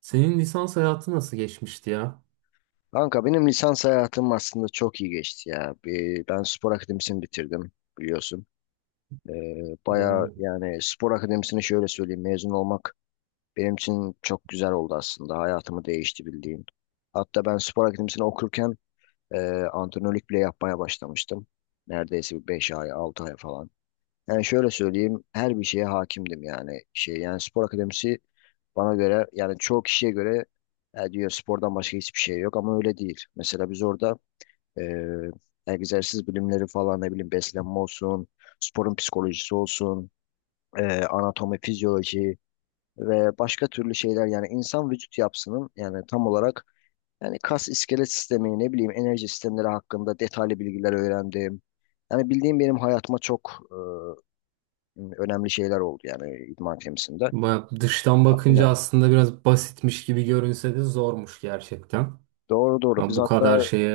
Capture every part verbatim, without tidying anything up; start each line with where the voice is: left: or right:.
right: Senin lisans hayatı nasıl geçmişti ya?
left: Kanka benim lisans hayatım aslında çok iyi geçti ya. Bir- Ben spor akademisini bitirdim biliyorsun. Ee,
right: Güzel.
left: bayağı yani spor akademisini şöyle söyleyeyim mezun olmak benim için çok güzel oldu aslında. Hayatımı değişti bildiğin. Hatta ben spor akademisini okurken e, antrenörlük bile yapmaya başlamıştım. Neredeyse bir beş ay altı ay falan. Yani şöyle söyleyeyim her bir şeye hakimdim yani. Şey, yani spor akademisi bana göre yani çoğu kişiye göre "Ya," diyor spordan başka hiçbir şey yok ama öyle değil. Mesela biz orada ee, egzersiz bilimleri falan ne bileyim beslenme olsun, sporun psikolojisi olsun, e, anatomi, fizyoloji ve başka türlü şeyler yani insan vücut yapısının yani tam olarak yani kas iskelet sistemi ne bileyim enerji sistemleri hakkında detaylı bilgiler öğrendim. Yani bildiğim benim hayatıma çok e, önemli şeyler oldu yani idman temsilinde.
right: Ba- Dıştan bakınca
left: Aynen.
right: aslında biraz basitmiş gibi görünse de zormuş gerçekten.
left: Doğru doğru.
right: Ama
left: Biz
right: bu
left: hatta
right: kadar şeye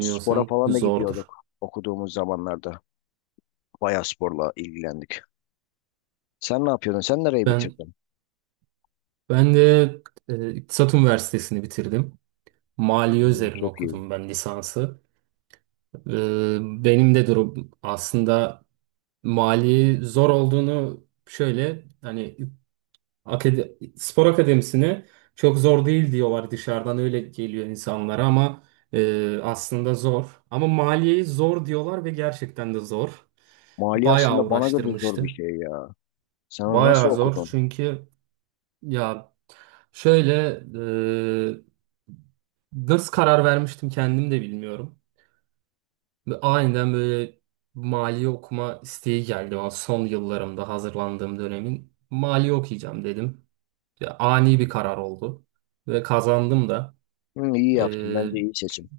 left: spora falan da
right: zordur.
left: gidiyorduk okuduğumuz zamanlarda. Bayağı sporla ilgilendik. Sen ne yapıyordun? Sen nereyi
right: Ben
left: bitirdin?
right: ben de e, İktisat Üniversitesi'ni bitirdim. Maliye
left: Hmm,
right: üzerine
left: çok iyi.
right: okudum ben lisansı. E, Benim de durum aslında mali zor olduğunu şöyle hani Akade- spor akademisini çok zor değil diyorlar dışarıdan öyle geliyor insanlara ama e, aslında zor. Ama maliyeyi zor diyorlar ve gerçekten de zor.
left: Mali
right: Bayağı
left: aslında bana göre zor bir
right: uğraştırmıştı.
left: şey ya. Sen onu nasıl
right: Bayağı zor
left: okudun?
right: çünkü ya şöyle e, nasıl karar vermiştim kendim de bilmiyorum. Ve aniden böyle maliye okuma isteği geldi o son yıllarımda hazırlandığım dönemin. Maliye okuyacağım dedim. Ya, ani bir karar oldu ve kazandım da.
left: Hmm, iyi yaptın.
right: Ee,
left: Bence iyi seçim.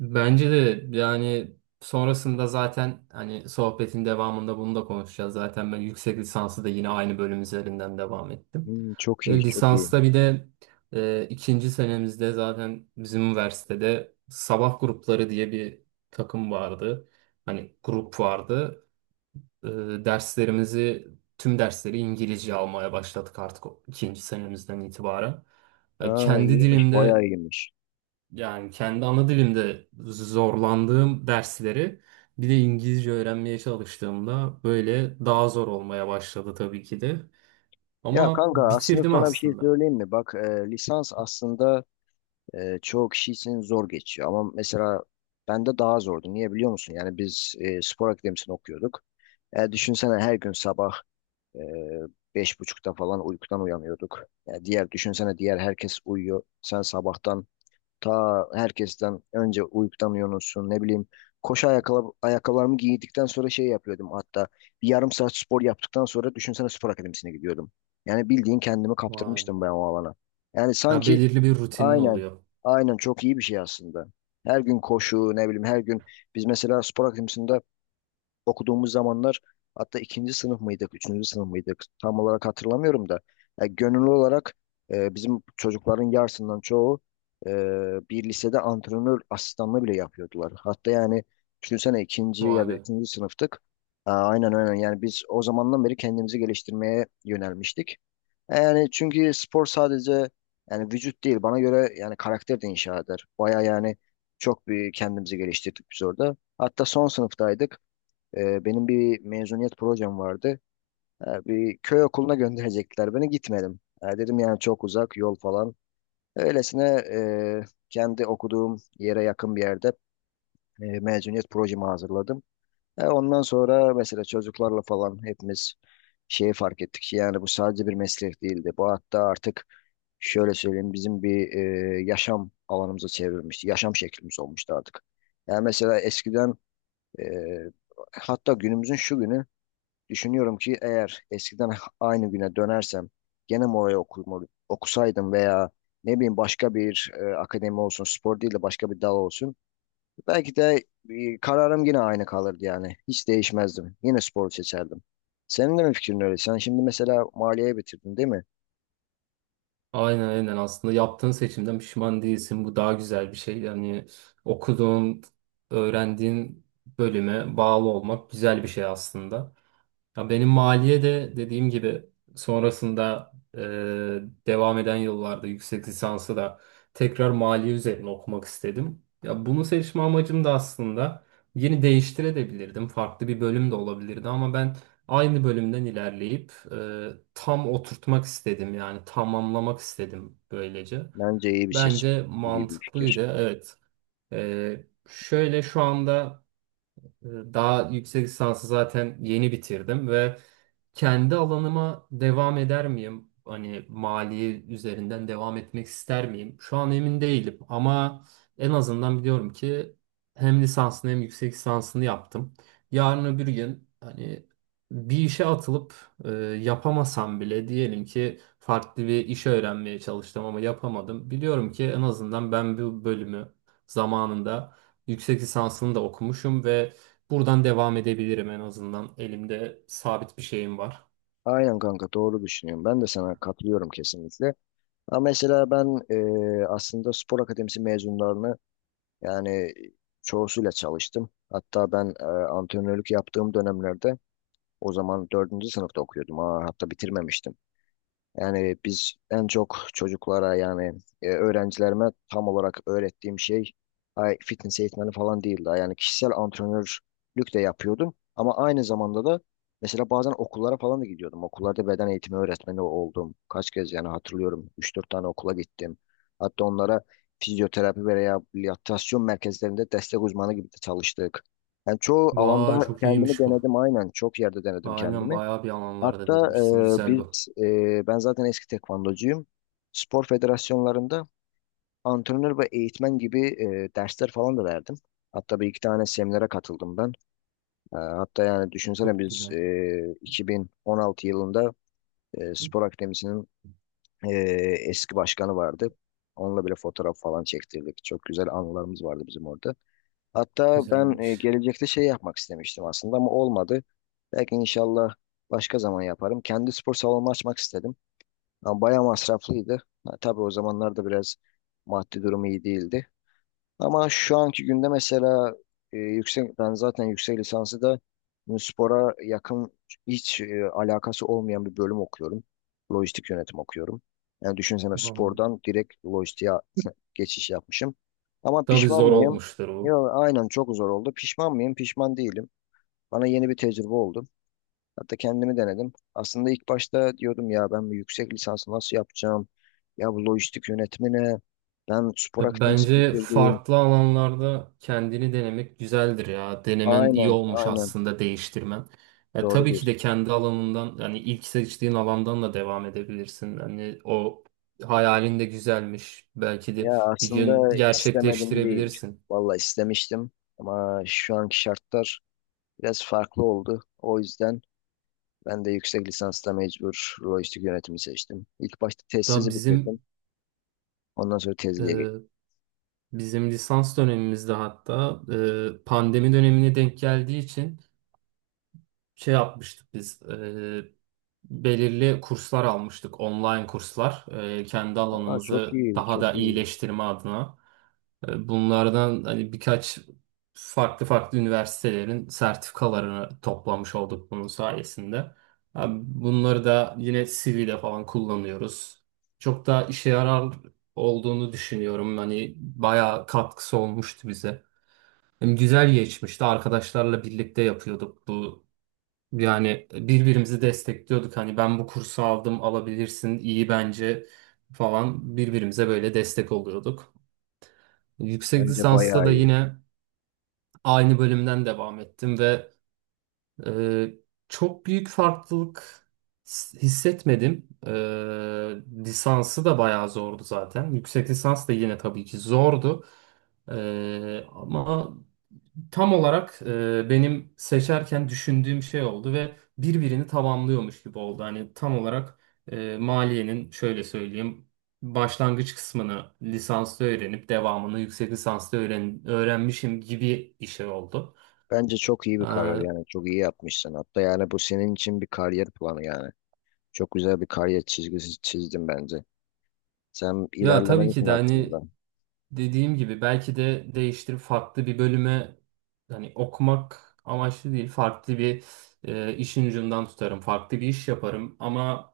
right: Bence de yani sonrasında zaten hani sohbetin devamında bunu da konuşacağız. Zaten ben yüksek lisansı da yine aynı bölüm üzerinden devam ettim.
left: Hmm, çok iyi,
right: Ve
left: çok iyi.
right: lisansta bir de e, ikinci senemizde zaten bizim üniversitede sabah grupları diye bir takım vardı. Hani grup vardı. E, Derslerimizi tüm dersleri İngilizce almaya başladık artık o ikinci senemizden itibaren. Ya
left: Ha,
right: kendi
left: iyiymiş, bayağı
right: dilimde
left: iyiymiş.
right: yani kendi ana dilimde zorlandığım dersleri bir de İngilizce öğrenmeye çalıştığımda böyle daha zor olmaya başladı tabii ki de.
left: Ya
right: Ama
left: kanka aslında
right: bitirdim
left: sana bir şey
right: aslında.
left: söyleyeyim mi? Bak e, lisans aslında e, çoğu kişi için zor geçiyor. Ama mesela bende daha zordu. Niye biliyor musun? Yani biz e, spor akademisini okuyorduk. E, düşünsene her gün sabah e, beş buçukta falan uykudan uyanıyorduk. Ya diğer düşünsene diğer herkes uyuyor. Sen sabahtan ta herkesten önce uykudan uyanıyorsun, ne bileyim. Koşu ayakkabı, ayakkabılarımı giydikten sonra şey yapıyordum hatta. Bir yarım saat spor yaptıktan sonra düşünsene spor akademisine gidiyordum. Yani bildiğin kendimi
right: Vay be.
left: kaptırmıştım ben o alana. Yani
right: Ya
left: sanki
right: belirli bir rutinin
left: aynen,
right: oluyor.
left: aynen, çok iyi bir şey aslında. Her gün koşu ne bileyim, her gün biz mesela spor akademisinde okuduğumuz zamanlar hatta ikinci sınıf mıydık, üçüncü sınıf mıydık tam olarak hatırlamıyorum da ya gönüllü olarak e, bizim çocukların yarısından çoğu e, bir lisede antrenör asistanlığı bile yapıyordular. Hatta yani düşünsene ikinci
right: Vay
left: ya da
right: be.
left: üçüncü sınıftık. Aa, aynen aynen, yani biz o zamandan beri kendimizi geliştirmeye yönelmiştik. E, Yani çünkü spor sadece yani vücut değil bana göre yani karakter de inşa eder. Baya yani çok bir kendimizi geliştirdik biz orada. Hatta son sınıftaydık. Ee, benim bir mezuniyet projem vardı. Ee, bir köy okuluna gönderecekler beni gitmedim. Ee, dedim yani çok uzak yol falan. Öylesine e, kendi okuduğum yere yakın bir yerde e, mezuniyet projemi hazırladım. Ee, ondan sonra mesela çocuklarla falan hepimiz şeyi fark ettik ki yani bu sadece bir meslek değildi. Bu hatta artık şöyle söyleyeyim bizim bir e, yaşam alanımıza çevrilmişti. Yaşam şeklimiz olmuştu artık. Yani mesela eskiden e, hatta günümüzün şu günü düşünüyorum ki eğer eskiden aynı güne dönersem gene Mora'yı okum, okusaydım veya ne bileyim başka bir e, akademi olsun, spor değil de başka bir dal olsun. Belki de e, kararım yine aynı kalırdı yani. Hiç değişmezdim. Yine spor seçerdim. Senin de mi fikrin öyle? Sen şimdi mesela maliye bitirdin değil mi?
right: Aynen, aynen, aslında yaptığın seçimden pişman değilsin. Bu daha güzel bir şey. Yani okuduğun, öğrendiğin bölüme bağlı olmak güzel bir şey aslında. Ya benim maliye de dediğim gibi sonrasında e, devam eden yıllarda yüksek lisansı da tekrar maliye üzerine okumak istedim. Ya bunu seçme amacım da aslında yeni değiştirebilirdim. Farklı bir bölüm de olabilirdi ama ben aynı bölümden ilerleyip e, tam oturtmak istedim. Yani tamamlamak istedim böylece.
left: Bence iyi bir seç,
right: Bence
left: iyi bir fikir.
right: mantıklıydı. Evet. E, şöyle şu anda ee, daha yüksek lisansı zaten yeni bitirdim ve kendi alanıma devam eder miyim? Hani mali üzerinden devam etmek ister miyim? Şu an emin değilim ama en azından biliyorum ki hem lisansını hem yüksek lisansını yaptım. Yarın öbür gün hani bir işe atılıp e, yapamasam bile diyelim ki farklı bir işe öğrenmeye çalıştım ama yapamadım. Biliyorum ki en azından ben bu bölümü zamanında yüksek lisansını da okumuşum ve buradan devam edebilirim en azından. Elimde sabit bir şeyim var.
left: Aynen kanka, doğru düşünüyorum. Ben de sana katılıyorum kesinlikle. Ama mesela ben e, aslında spor akademisi mezunlarını, Yani e, çoğusuyla çalıştım. Hatta ben e, antrenörlük yaptığım dönemlerde o zaman dördüncü sınıfta okuyordum. Aa, hatta bitirmemiştim. Yani biz en çok çocuklara yani e, öğrencilerime tam olarak öğrettiğim şey, ay, fitness eğitmeni falan değildi. Yani kişisel antrenörlük de yapıyordum. Ama aynı zamanda da mesela bazen okullara falan da gidiyordum. Okullarda beden eğitimi öğretmeni oldum. Kaç kez yani hatırlıyorum. Üç dört tane okula gittim. Hatta onlara fizyoterapi ve rehabilitasyon merkezlerinde destek uzmanı gibi de çalıştık. Yani çoğu
right: Vay,
left: alanda
right: çok
left: kendimi
right: iyiymiş bu.
left: denedim aynen. Çok yerde denedim
right: Aynen,
left: kendimi.
right: bayağı bir alanlarda
left: Hatta
right: denemişsin.
left: e,
right: Güzel bu.
left: biz e, ben zaten eski tekvandocuyum. Spor federasyonlarında antrenör ve eğitmen gibi e, dersler falan da verdim. Hatta bir iki tane seminere katıldım ben. E, hatta yani düşünsene
right: Çok
left: biz
right: güzel.
left: e, iki bin on altı yılında e, spor akademisinin e, eski başkanı vardı. Onunla bile fotoğraf falan çektirdik. Çok güzel anılarımız vardı bizim orada. Hatta ben e,
right: Güzelmiş.
left: gelecekte şey yapmak istemiştim aslında ama olmadı. Belki inşallah başka zaman yaparım. Kendi spor salonumu açmak istedim. Ama bayağı masraflıydı. Ha, tabii o zamanlarda biraz maddi durumu iyi değildi. Ama şu anki günde mesela e, yüksek ben zaten yüksek lisansı da spora yakın hiç e, alakası olmayan bir bölüm okuyorum. Lojistik yönetim okuyorum. Yani düşünsene
right: Tamam.
left: spordan direkt lojistiğe geçiş yapmışım. Ama
right: Tabii
left: pişman
right: zor
left: mıyım?
right: olmuştur bu.
left: Yok, aynen, çok zor oldu. Pişman mıyım? Pişman değilim. Bana yeni bir tecrübe oldu. Hatta kendimi denedim. Aslında ilk başta diyordum ya, ben bu yüksek lisansı nasıl yapacağım? Ya bu lojistik yönetimi ne? Ben spor
right: Ya
left: akademisi
right: bence
left: bitirdim.
right: farklı alanlarda kendini denemek güzeldir ya. Denemen iyi
left: Aynen,
right: olmuş
left: aynen.
right: aslında değiştirmen. Ya
left: Doğru
right: tabii ki
left: diyorsun.
right: de kendi alanından yani ilk seçtiğin alandan da devam edebilirsin. Hani o hayalin de güzelmiş. Belki de
left: Ya
right: bir gün
left: aslında istemedim değil.
right: gerçekleştirebilirsin.
left: Vallahi istemiştim ama şu anki şartlar biraz farklı oldu. O yüzden ben de yüksek lisansta mecbur lojistik yönetimi seçtim. İlk başta
right: Da
left: tezsizi bitirdim.
right: bizim
left: Ondan sonra tezliğe geçtim.
right: e, bizim lisans dönemimizde hatta e, pandemi dönemine denk geldiği için şey yapmıştık biz. E, belirli kurslar almıştık, online kurslar. E, kendi
left: Aa, çok
right: alanımızı
left: iyi,
right: daha da
left: çok iyi.
right: iyileştirme adına. E, Bunlardan hani birkaç farklı farklı üniversitelerin sertifikalarını toplamış olduk bunun sayesinde. Abi, bunları da yine C V'de falan kullanıyoruz. Çok da işe yarar olduğunu düşünüyorum. Hani bayağı katkısı olmuştu bize. Hem güzel geçmişti. Arkadaşlarla birlikte yapıyorduk bu. Yani birbirimizi destekliyorduk. Hani ben bu kursu aldım, alabilirsin, iyi bence falan birbirimize böyle destek oluyorduk. Yüksek
left: Bence
right: lisansta
left: bayağı
right: da
left: iyi.
right: yine aynı bölümden devam ettim ve e, çok büyük farklılık s- hissetmedim. E, lisansı da bayağı zordu zaten. Yüksek lisans da yine tabii ki zordu. E, ama tam olarak e, benim seçerken düşündüğüm şey oldu ve birbirini tamamlıyormuş gibi oldu. Hani tam olarak e, maliyenin şöyle söyleyeyim. Başlangıç kısmını lisansta öğrenip devamını yüksek lisansta öğren öğrenmişim gibi bir şey oldu.
left: Bence çok iyi bir karar.
right: Aa,
left: Yani çok iyi yapmışsın. Hatta yani bu senin için bir kariyer planı. Yani çok güzel bir kariyer çizgisi çizdin bence, sen
right: ya
left: ilerlemen
right: tabii ki
left: için
right: de
left: aslında
right: hani dediğim gibi belki de değiştirip farklı bir bölüme hani okumak amaçlı değil farklı bir e, işin ucundan tutarım farklı bir iş yaparım ama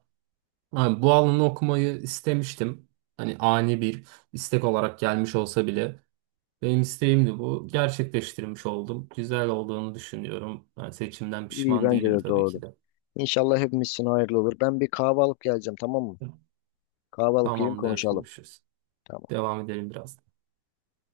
right: hani bu alanı okumayı istemiştim hani ani bir istek olarak gelmiş olsa bile benim isteğimdi bu gerçekleştirmiş oldum güzel olduğunu düşünüyorum yani seçimden
left: iyi.
right: pişman
left: Bence
right: değilim
left: de
right: tabii
left: doğru.
right: ki de.
left: İnşallah hepimiz için hayırlı olur. Ben bir kahve alıp geleceğim, tamam mı? Kahve alıp gelin,
right: Tamamdır,
left: konuşalım.
right: görüşürüz.
left: Tamam.
right: Devam edelim biraz.